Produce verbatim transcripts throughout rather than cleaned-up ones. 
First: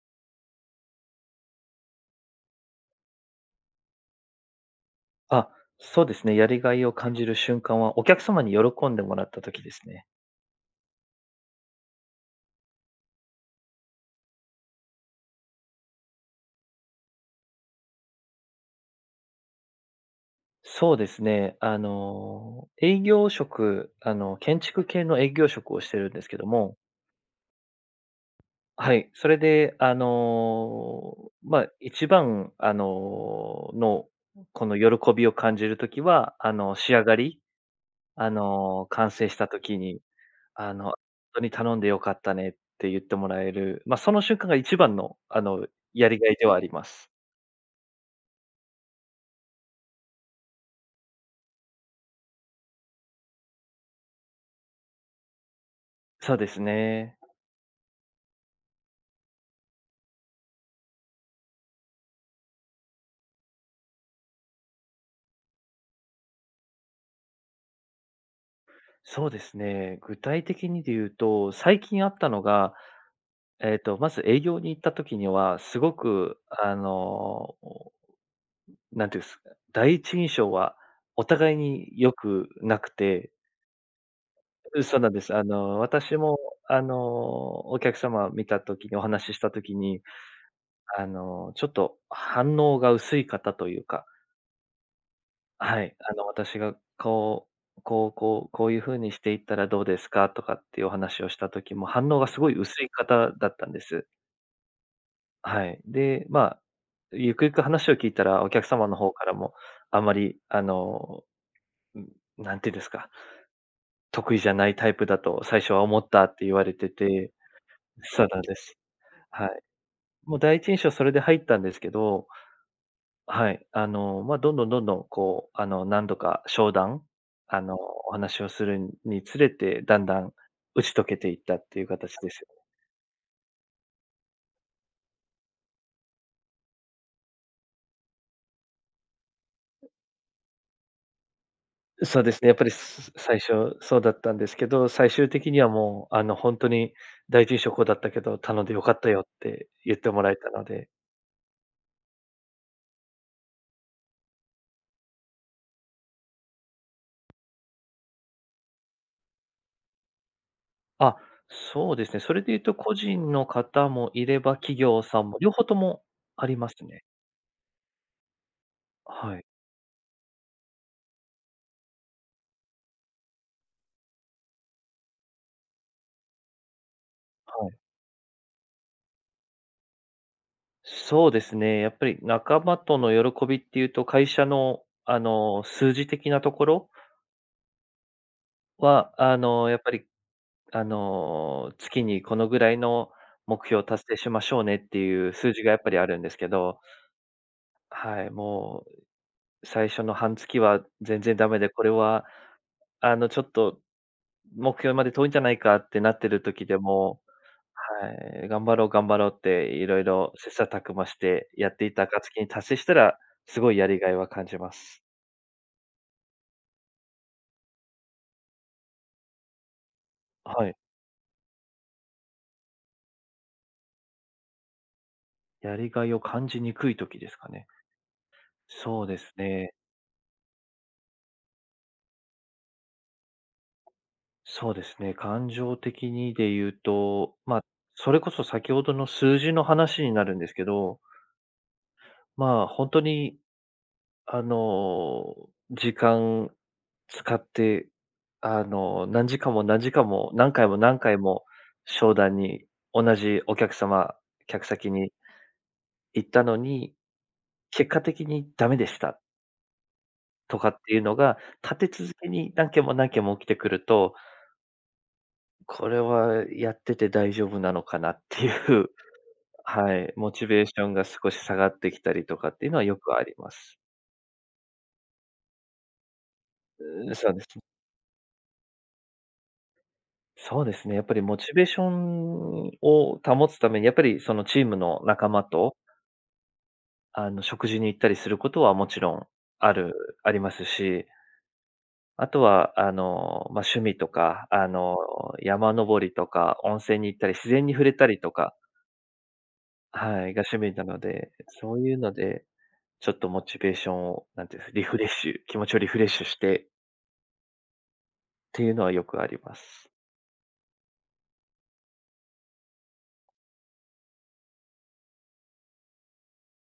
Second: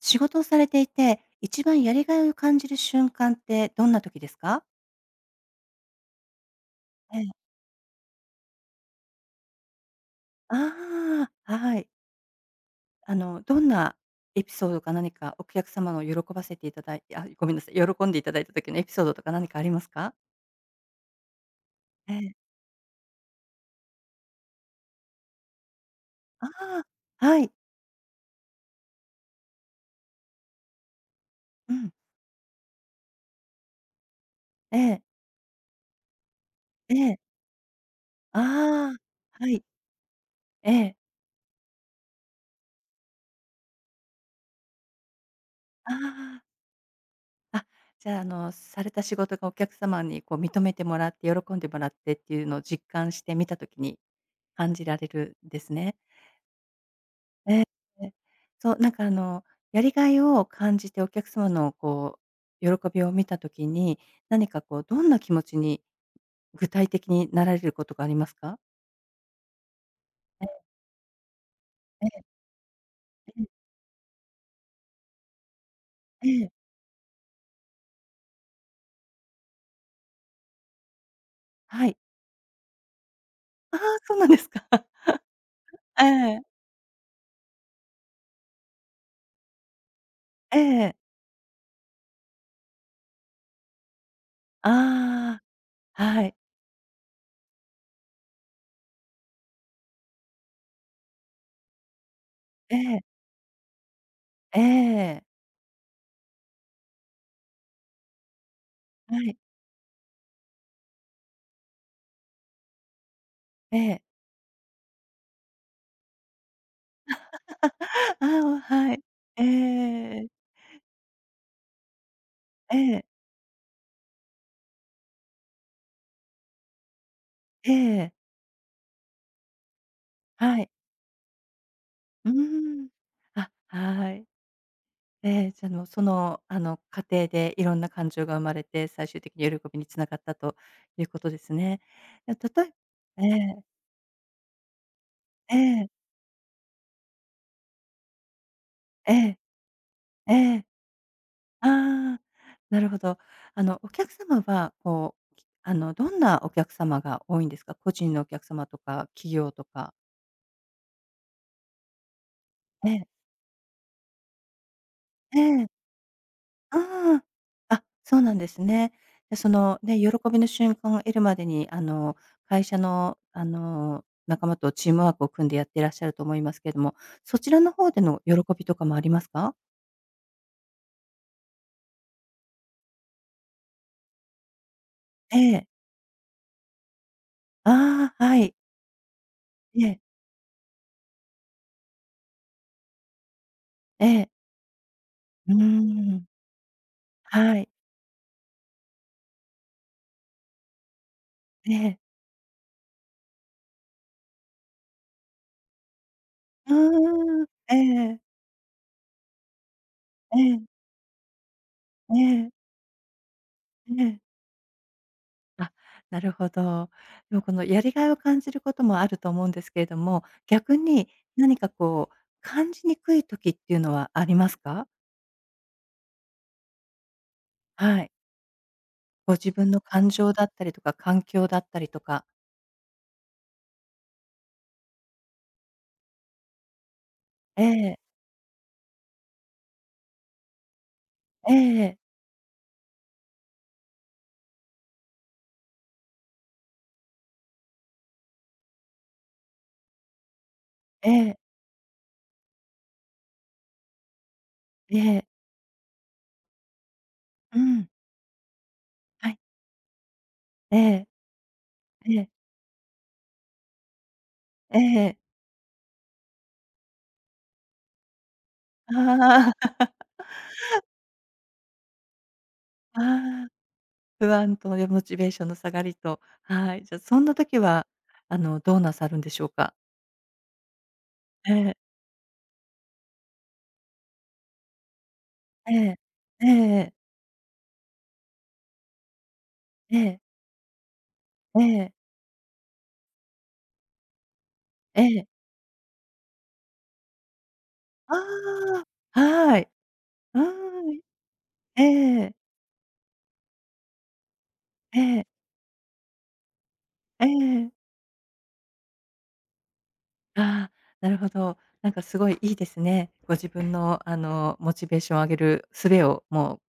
仕事をされていて、一番やりがいを感じる瞬間ってどんな時ですか？あ、そうですね。やりがいを感えじえ。る瞬間は、お客様に喜んでもらった時ですね。ああ、はい。あの、どんなエピソードか何かお客様の喜ばせていただいあ、ごめんなさい、喜んでいただいた時のエピソードとか何かありますか？そうですね。あええ。の、営業職、あの、建築系の営業職をしてるんですけどあも、あ、はい。はい。それで、あの、まあ、うん。一番、あの、の、このええ、喜びを感じる時は、あの、仕え上がえ。り、あの、ああ、完成したはい。時に、えあの、え。「本当に頼んでよかったね」って言ってもらえる、まあ、その瞬間が一番の、あの、あやりがいではああ。ります。あ、じゃあ、あの、された仕事がお客様にこう認めてもらって、喜んでもらってっていうのを実感して見た時に感じられるんですね。そうですね。ええ、ええ。そう、なんかあの、やりがいを感じてお客様のこう、喜びを見た時に、何かこう、どんな気持ちに具体的になられることがありますか？そうですね。具体え的にで言うと、最近えあっえたえのが、ええ。えっと、まず営業に行った時には、すごえく、え。あの、なんていうんですか、第一印象はお互いはにい。良くなくて。ああ、そうなんですか。そうなんです。あの、え私も、え。あの、お客様見た時に、お話しした時に、ええ。あの、ちょっと反応が薄い方というか、あはい、あ、あはの、い。私がこう、こうこう、こういう風にしていったらどうですかとかっていうお話をした時も、反応がすごいえ薄いえ。方だったんです。ええ。はい。で、まあ、ゆくゆく話を聞いたら、お客様の方はからい。も、あまり、あの、うん、ていうんですか、ええ。得意じゃないタイプだと最初は思ったって言われてて、 そあうなんであ、す。はい。えはい。もうえ。第一印象それで入ったんですけど、ええ。はい。あの、まあ、どんどんどんどん、こう、あの、何度か商談、あえの、おえ。話をするにつれて、だんだんはい。打ち解けていったっていう形でうすよ。ーん。あ、はい。ええ、じゃ、あの、その、あの、過程でいろんな感情が生まれて、最終的に喜びにつながったということですね。そうでえ、すね、たやっとぱり、えすえ最え、初そうだったんですけど、最終的えにはえ、もう、あの、本当に「第一印象こうだったけど、頼んでよかったえよ」っえ、て言ってもらええたのえ、で。ああ、なるほど。あの、お客様は、こう、きあの、どんなお客様が多いんですか？個人のお客様とか企業とか。あ、そうですね、それで言うとえ個え、人の方もいれば、企業さんもえ両方え。ともありますね。ああ、あ、そうなんですね。で、はい、そのね、喜びの瞬間を得るまでに、あの、会社の、あの、仲間とチームワークを組んでやっていらっしゃると思いますけれども、そちらはのい。方での喜びとかもありますか？そうですね。やっぱり仲間との喜びっていうと、会社の、あえの、え。数字的なところああ、はい。は、あの、やっえぱえ、り、あの、月にこのぐらいの目標をえ達成え。しましょうねっていう数う字がやっぱりあーるんん。ですけど、はい。はい、もう最初の半月は全然ダメで、えこれえ。は、あの、ちょっと目標まで遠いんじゃないかってなってる時うでも、ーん。はい。頑張ろう頑張ろうっていろいろえ切え、磋琢磨してやっていた暁にええ、達成したら、すごいやりええ、えがいはえ。感じます。あ、なるほど。でもこのやりがいを感じることもあると思うんですけれども、はい。逆に何かこう感じにくい時っていうのはありますか？やりがいを感じにくい時ですかね。はい。そうですご自ね。分の感情だったりとか、環境だったりとか。そうですね。感情的にで言うと、まあ、ええ、それこそ先ほどの数字の話になるんですけど、ええ、まあ、本当にあの、時間使って、あの、何時間も何時間も、何回も何え回え、も商談に、同じお客様、客先えにえ、行ったのに、うん、結果的にダメでしたはい。とかえっていうえ、のが、立て続えけえ、に何件も何件も起きてくると、ええ。これはやってて大丈夫なのかなっていう、ああ、はい、モチベーションが少し下がってきたりとかっていうのはよくありああ、ます。不安とねモチベーションの下がりと、はい。じゃあ、うん、そんそうなです。時は、あの、どうなさるんでしょうか？そうですね、やっぱりモえチベーえ、ションを保つために、やっぱりそのチームの仲間えと、え、ええ、あの、食事に行ったりすることはもちろんあるええ、ありますし、ええ。あとは、あの、まあ、趣味とか、あの、ええ。山登りとか、温泉に行ったり、自然に触れたりとか、ああ、はい。はい、うが趣味なーのん。で、そうえいうのえ、で、ちょっとモチベーションを、なんていうんです、リフえレッえ、シュ気持ちをリフレッシュしてええ。っていうのはよくあります。ああ、なるほど。なんかすごいいいですね。ご自分のあの、モチベーションを上げる術をも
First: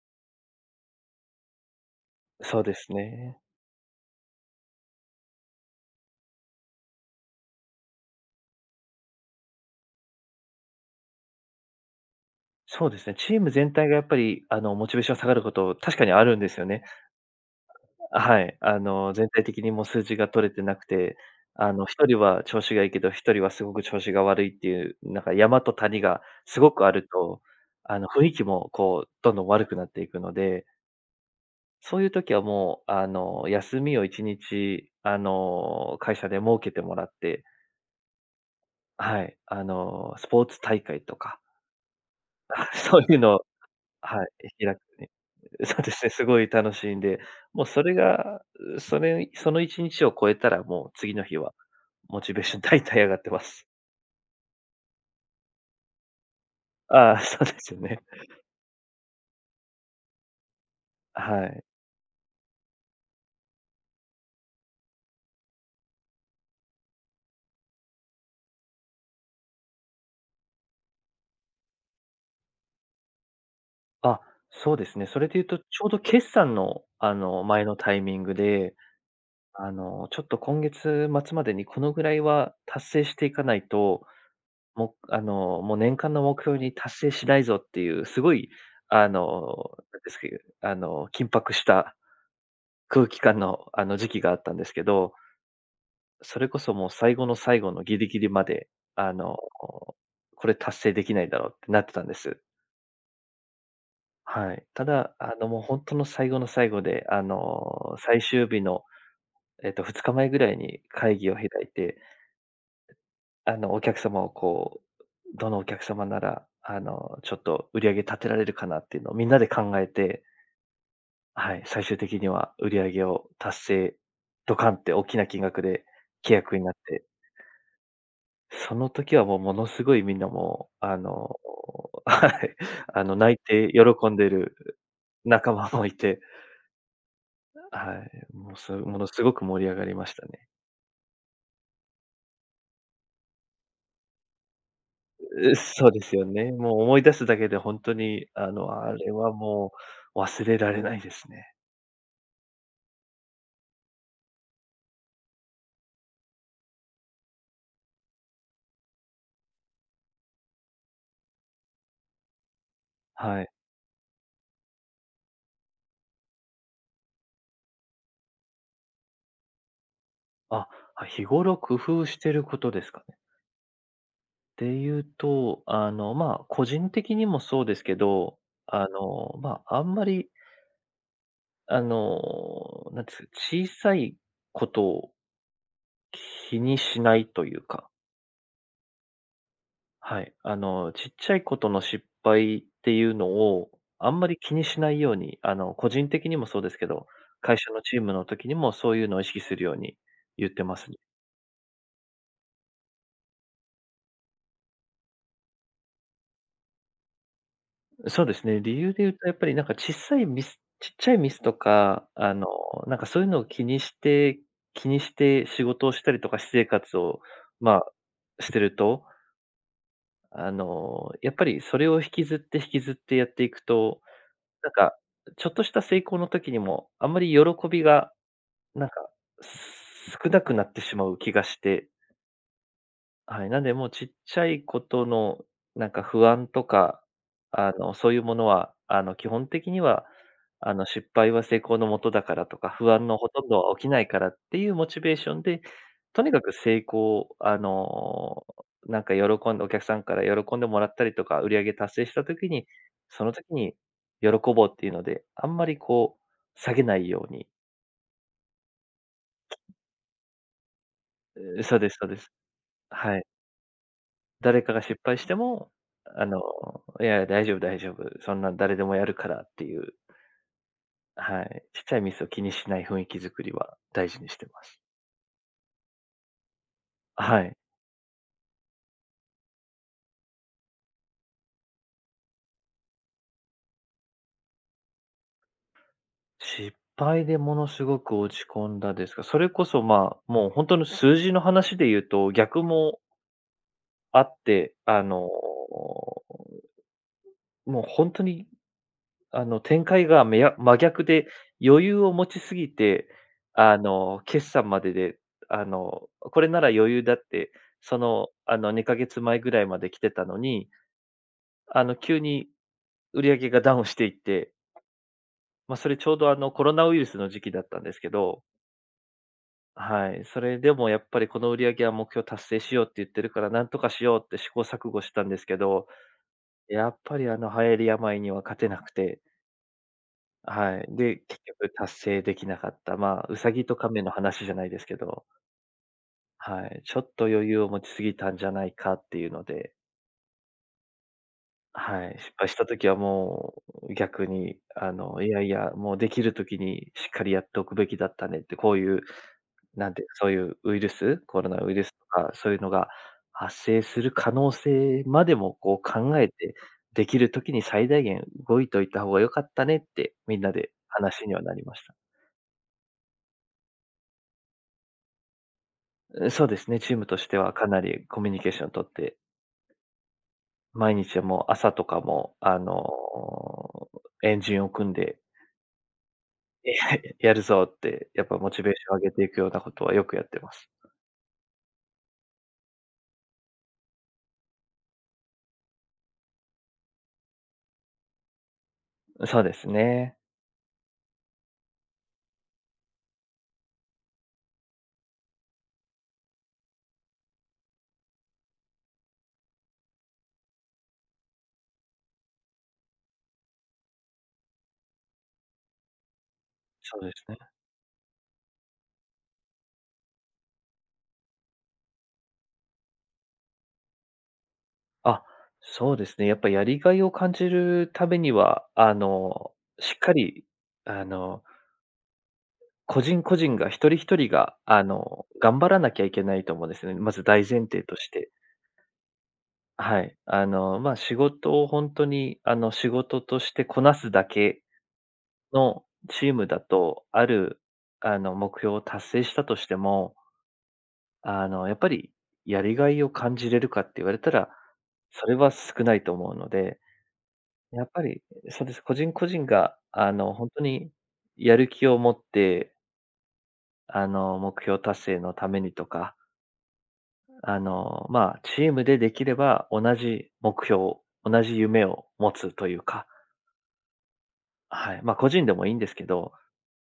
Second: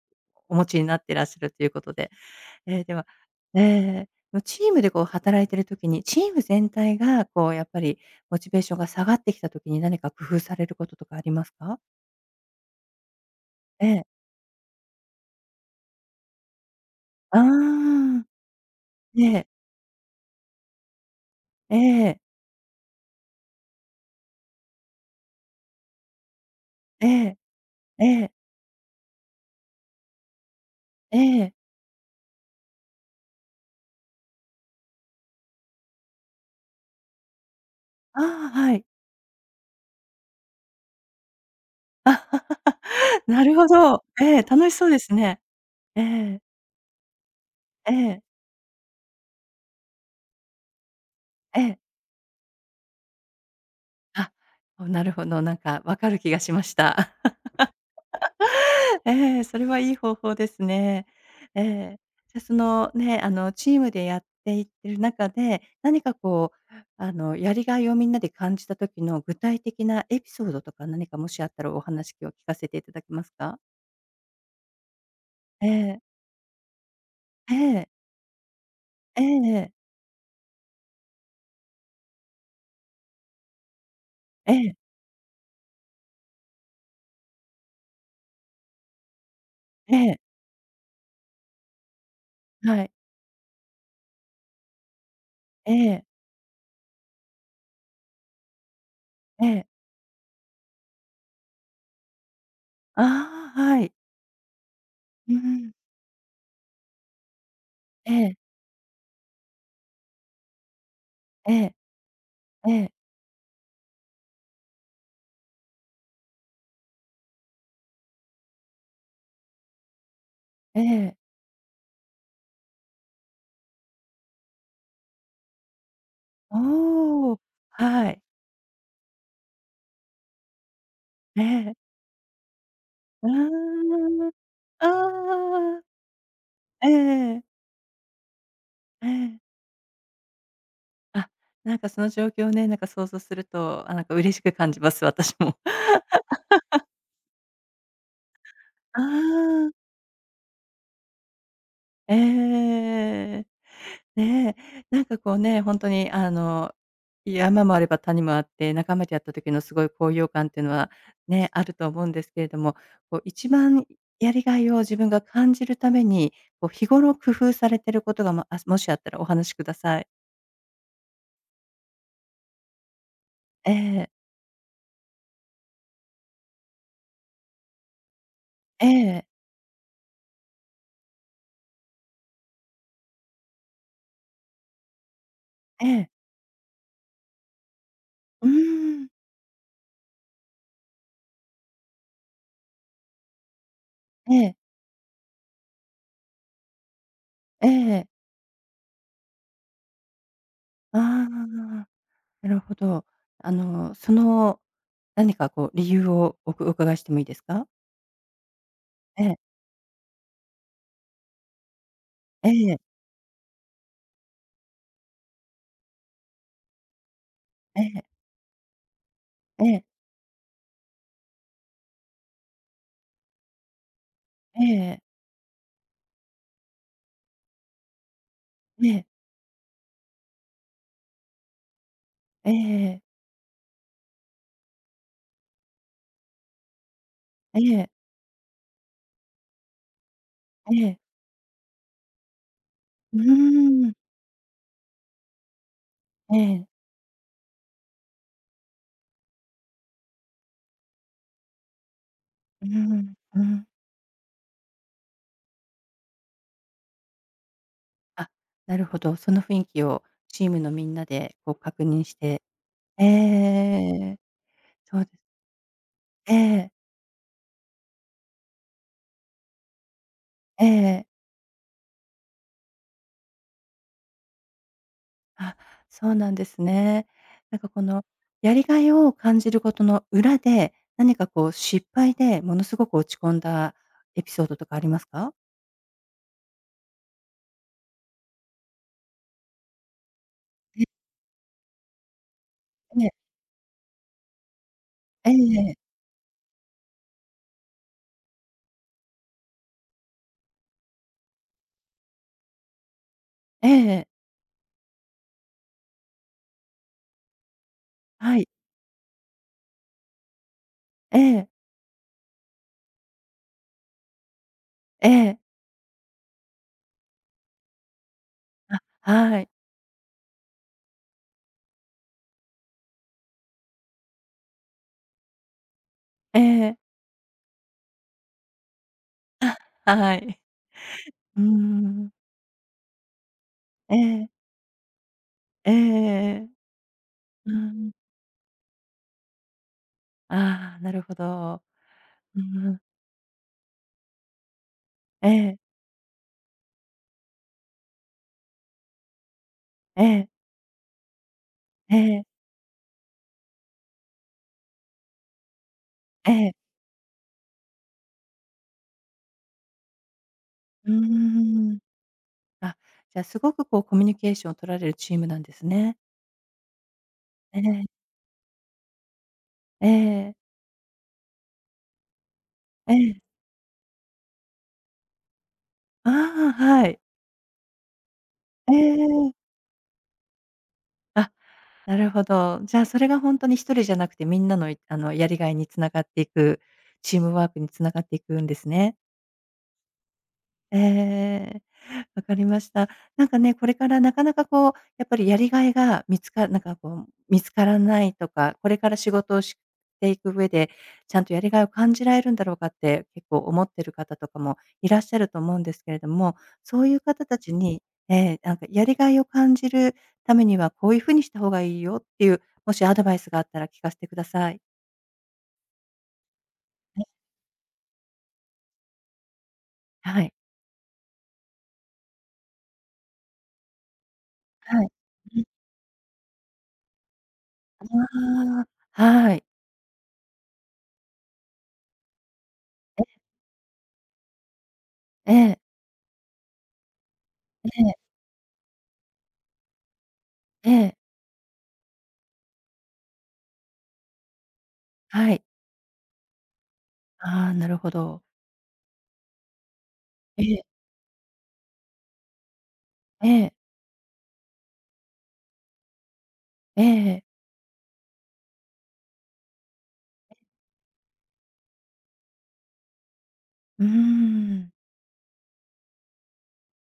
うお持ちになってらっしゃるということで。そうでええ、すではね。ええ、のチームでこう働いてる時に、チーム全体がこうやっぱりモチベーションが下がってきた時に何か工夫されることとかありますか？そうですね、チーム全え体がやえ。っぱり、あの、モチベーション下がること、確かにあるんですよね。ああ。はい。あの、え全体え、的にもう数字が取れてなくて、あえの、一人え、は調子がいいけど、一人はすごく調子が悪いっていう、なんか山と谷がすごくあるええ、と、あえの、雰え、囲気もこう、どんどん悪くなっていくので、ええ。そういう時はもう、あの、休みをいちにち、あの、会社で設けてもらって、ああ、はい。はい、あの、スポーツ大会とか、あ そういうのなを、るほど。はええ、い、楽開しく。 そうですね。そうでえすね、すえ、ごい楽しいんで、もうそえれえ、が、それそのいちにちを超えたら、もう次の日はええ。モチベーション大体上がってます。あ、おなるほど、なんかわかる気がしまし あた。あ、そうで すよね。ええ、それはいい方法ですね。はえい。え。じゃ、そのね、あの、チームでやっていってる中で、何かこう、あの、やりがいをみんなで感じた時の具体的なエピソードとか何かもしあったらお話を聞かせていただけますか？あ、そうですね。それで言うと、ちえょうどえ、決算の、あの、え前のえ、タイミングで、えええあえ、の、ちょっと今月末までにこのぐらいは達成していかないと、ええ、もう、あの、もう年間の目標に達成しないぞっていう、すごい、あの、えなんですえ、けど、あの、緊迫したはい、空気感の、あの、時期があったんですけど、ええ、それこそもう最後の最後のギリギリまで、あの、ええ。これ達成できないだろうってなってたんです。ああ、はい。はい。ただ、うあの、もうん。本当の最後の最後で、あの、え最え、終日の、えっと、ふつかまえぐらいに会議を開えいえ、て、ええ、あの、お客様をこう、どのお客様なら、あの、ちょっと売り上げ立てられるかなっていうのをみんなで考えて、ええ。はい、最終的には売り上げを達成、ドカンって大きな金額で契約になって、おお、はい。その時はもうものすごいみんなもう、あの、ええ。はい、あの、う泣いて喜んでーん。る仲間ああ、もいて、ええ、はい、もうすものえすごくえ。盛り上がりましたね。あ、なんかその状況ね、なんか想像すると、あ、なんか嬉しく感じます、私う、も。そうですよね。もう思い出すだけで本当に、あの、あ あれはもあ、う忘れられないですね。ええね、なんかこうね、ほんとにあの山もあれば谷もあって、仲間でやった時のすごい高揚感っていうのはね、あると思うんですけれども、こうは一い。番やりがいを自分が感じるために、こう日頃工夫されてることが、ま、あ、もしあったらお話しください。あ、は、日頃工夫してることですかね。ええ、でいうと、あの、まあ、個人的にもそうですけど、あええ、の、まあ、あんまりあの、なんですか、小さいことをええ、気にしないというか、うーん、はい。あの、ちっちゃいことの失敗っていうのを、あんまえり気え、にしないように、あの、個人的にもそうですけど、会え社のチーえ、ムの時にもそういうのを意識するように言ってますね。ああ、なるほど。あの、その何かこう理由をおくお伺いしてもいいですか？そうですね、理由で言うと、やっえぱりなんか小さいミスちっちゃいミスとか、あの、ええ、なんかそういうのを気にして気にして仕事をしたりとか私生活を、まえあ、え、してると、ええ、あの、やっぱりそれを引きずって引きずってやっていくと、えなんか、え、ちょっとした成功の時にも、あんまり喜びが、なえんか、え、す少なくなってしまう気がして。ええ、はい、なんでもうちっちゃいことの、なんか不安とか、えあえ、の、そういうものは、あの、基本的には、あええ、の、ええ。失敗は成功のもとだからとか、不安のうほとんどは起ーきん。ないからっていうモチベーションで、とにえかく成え。功を、あの、なんか喜んでお客さんから喜んでもらったりとか、売り上げ達成した時うに、ん、そのう時ん。に喜ぼうっていうので、あんまりこう、下げないように。あ、なるほど。その雰囲気をチームのみんなでこううん、そう確です認そうしです。て。えはい。え誰かが失そうで敗してす。も、あえの、え、いや、大丈夫大丈夫、そんな誰でもやるからっていう、ええ。はい、ちっちゃいミスを気にしない雰囲気作りは大事にしてます。あ、そうなんですね。はい。なんかこのやりがいを感じることの裏で、何かこう失敗でものすごく落ち込んだエピソードとかありますか？失敗でものすごく落ち込んだですが、それこそ、まあ、もう本当え、の数字の話で言うと、逆もええ、あって、あの、ええええ、もう本当にあの、展開がめや真逆で、余裕を持ちすぎて、えあえ、の、決算までで、あの、これなら余裕だって、その、はい、あの、にかげつまえぐらいまで来てたのに、ええ、あの、急に売り上げがダウンしていって、ええ、まあ、それちょうど、あの、コロナウイルスの時期だったんですけど、あ、はい、はい、それでもやっぱりこの売り上げは目標達成しようって言ってるから、なんとかしようって試行錯誤したんですけど、ええ、やっぱり、あの、流行り病には勝てなくてはい。はい。で、う結ー局達ん、成できなかった。まあ、ウサギとえ亀のえ。話じゃないですけど、ええええ。はい。ちょっと余う裕を持ちん。すぎたんじゃないかっていうので、ああ、なるほど。はい。失う敗したんうん。時はもう逆に、あの、えいやいえ、や、もうできる時にしっかりやっておくべきだったねって、こういう、なんえて、え、そういうウイルス、コロナウイルスえとえ、か、そういうのが発生する可能性までもこう考ええて、え。できる時に最大限動いといた方が良かったねって、みんなでうー話にはなりまん。した。あ、じゃあすごくこうコミュニケーションを取られるチームなんですね。そうですね、チームとしてはえかなえ、りコミュニケーションを取って、ええ、毎日はもう朝とかも、あの、ええ。ジンを組んで、ああ、はい。やるぞって、やっぱモチベーええションをええ。ああ上げてはいいえくようえなことはよくやってます。あなるほど。じゃあそれがほんとに一人じゃなくてみんなの、いあの、やりがいに繋がっていく、チームワークに繋がっていくんですね。そうですね。ええ。わかりました。なんかね、これからなかなかこう、やっぱりやりがいが見つかなんかこう、見つからないとか、これから仕事をしていく上で、ちゃんとやりがいを感じられるんだろうかって結構思ってる方とかもいらっしゃると思うんですけれども、そういそううです方ね。たちに、ええ、なんかやりがいを感じるためにはこういう風にした方がいいよっていう、もしアドバイスがあったら聞かせてください。あ、そうですね。やっぱやりがいを感じるためには、あの、しっかはい。り、あの、個人個人が一人一人が、あはい。の、頑う張らなきゃいけないと思うんですね。まず大前提として。ん、ああ、はい。はい。あの、まあ、仕事を本当に、あの、仕ええ事としてこなすだけええ、のチームだと、ある、ええ、あの、目標を達成したとしても、ええ、あの、やっぱりやりがいを感じれるかって言われたら、そはれい。は少ないと思うので、ああ、なるやほっぱど。り、そうです、個人個人が、あの、え本当え。にやる気を持って、ええ、あの、目標達成のためにとか、ええ、あの、まあ、チームでできれば同じ目標、同じ夢を持つというかうーん。はい、まあ、個人でもいいんですけど、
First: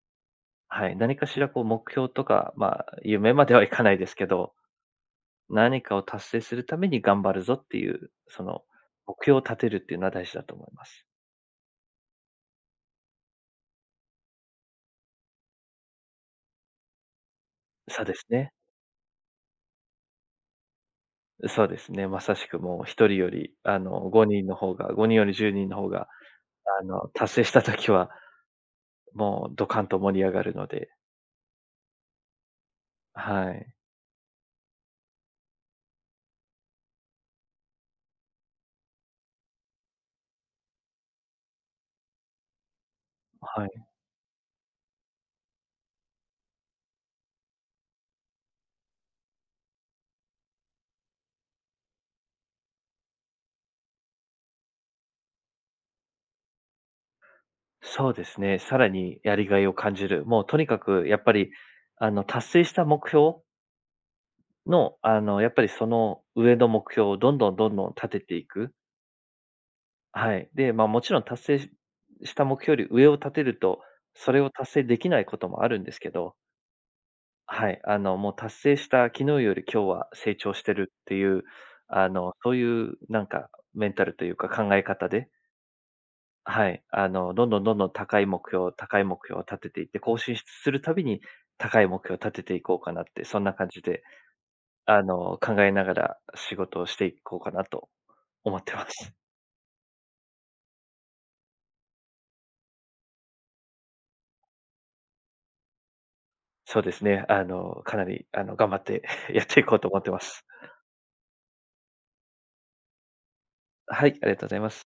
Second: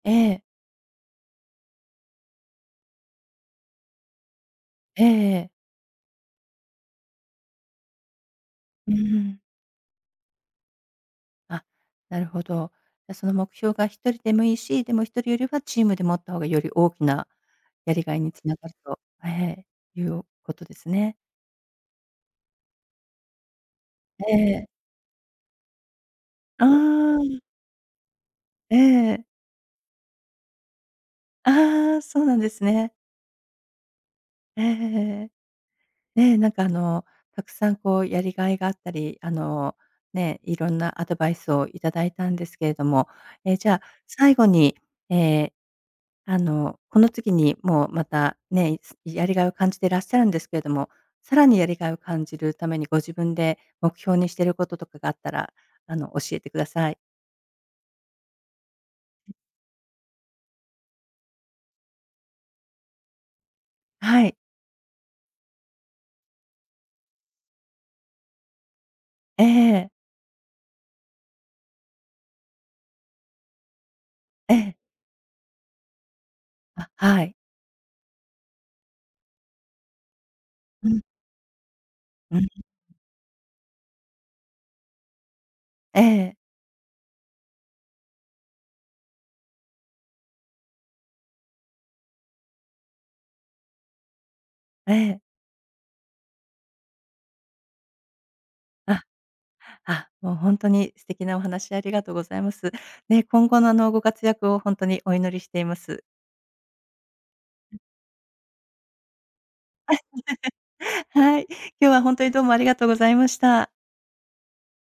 ええ、はい、何かしらこう目標とか、まあ、夢まではいかないですけど、ええええ、うーんええええ何かを達成するために頑張るぞっていう、そのうー目標んを立てるっていうのは大事だと思います。あ、なるほど。じゃ、その目標が一人でもいいし、でも一人よりはチームで持った方がより大きなやそりうでがいすにつね。ながると、ええ、いうことですね。そうですね、まさしくもうひとりより、あの、えごにんのえ、方がごにんよりじゅうにんの方が、ああの、達あ、成した時は、ええ。もうドカンと盛り上がるので、ああ、そうなんですね。はい、ええええええ。ねえ、なんかあの、たくさんこうやりがいがあったり、あの、ね、いろんなアドバイスをいただいたんですけれども、え、はじゃあい。最後に、えーあの、この次にもうまたね、いやりがいを感じていらっしゃるんですけれども、さらにやりがいを感じるためにご自分で目標にしていることとかがあったら、あの、教えてください。そうですね、さらにやりがいを感じる。もうとにかくやっぱり、あの、達成した目標はい。の、あの、やっぱりその上の目標をどんどんどんどん立てていく。ええ、はい。で、ま、もちろん達成しした目標より上を立てると、それをえ達え。成できないこともあるんですけど、あ、はい。はい、あの、もう達成した昨日より今日は成長してうるん、っていう、あの、うん。そういうなんかメンタルというか考え方で、ええ、はい、あの、どんどんどんどん高い目標高い目標を立てていって、更新するたびに高い目標を立てていこうかなって、そんな感じで、えあえ、の、考えながら仕事をしていこうかなと思ってまあ。す。あ、もう本当に素敵なお話ありがとうございます。ね、今後のあの、ご活躍を本当にお祈りしています。そうですね。あの、かなり、あの、頑張って やっていこうと思ってます。はい、今日は本当にどうもありがとうございました。はい、ありがとうございます。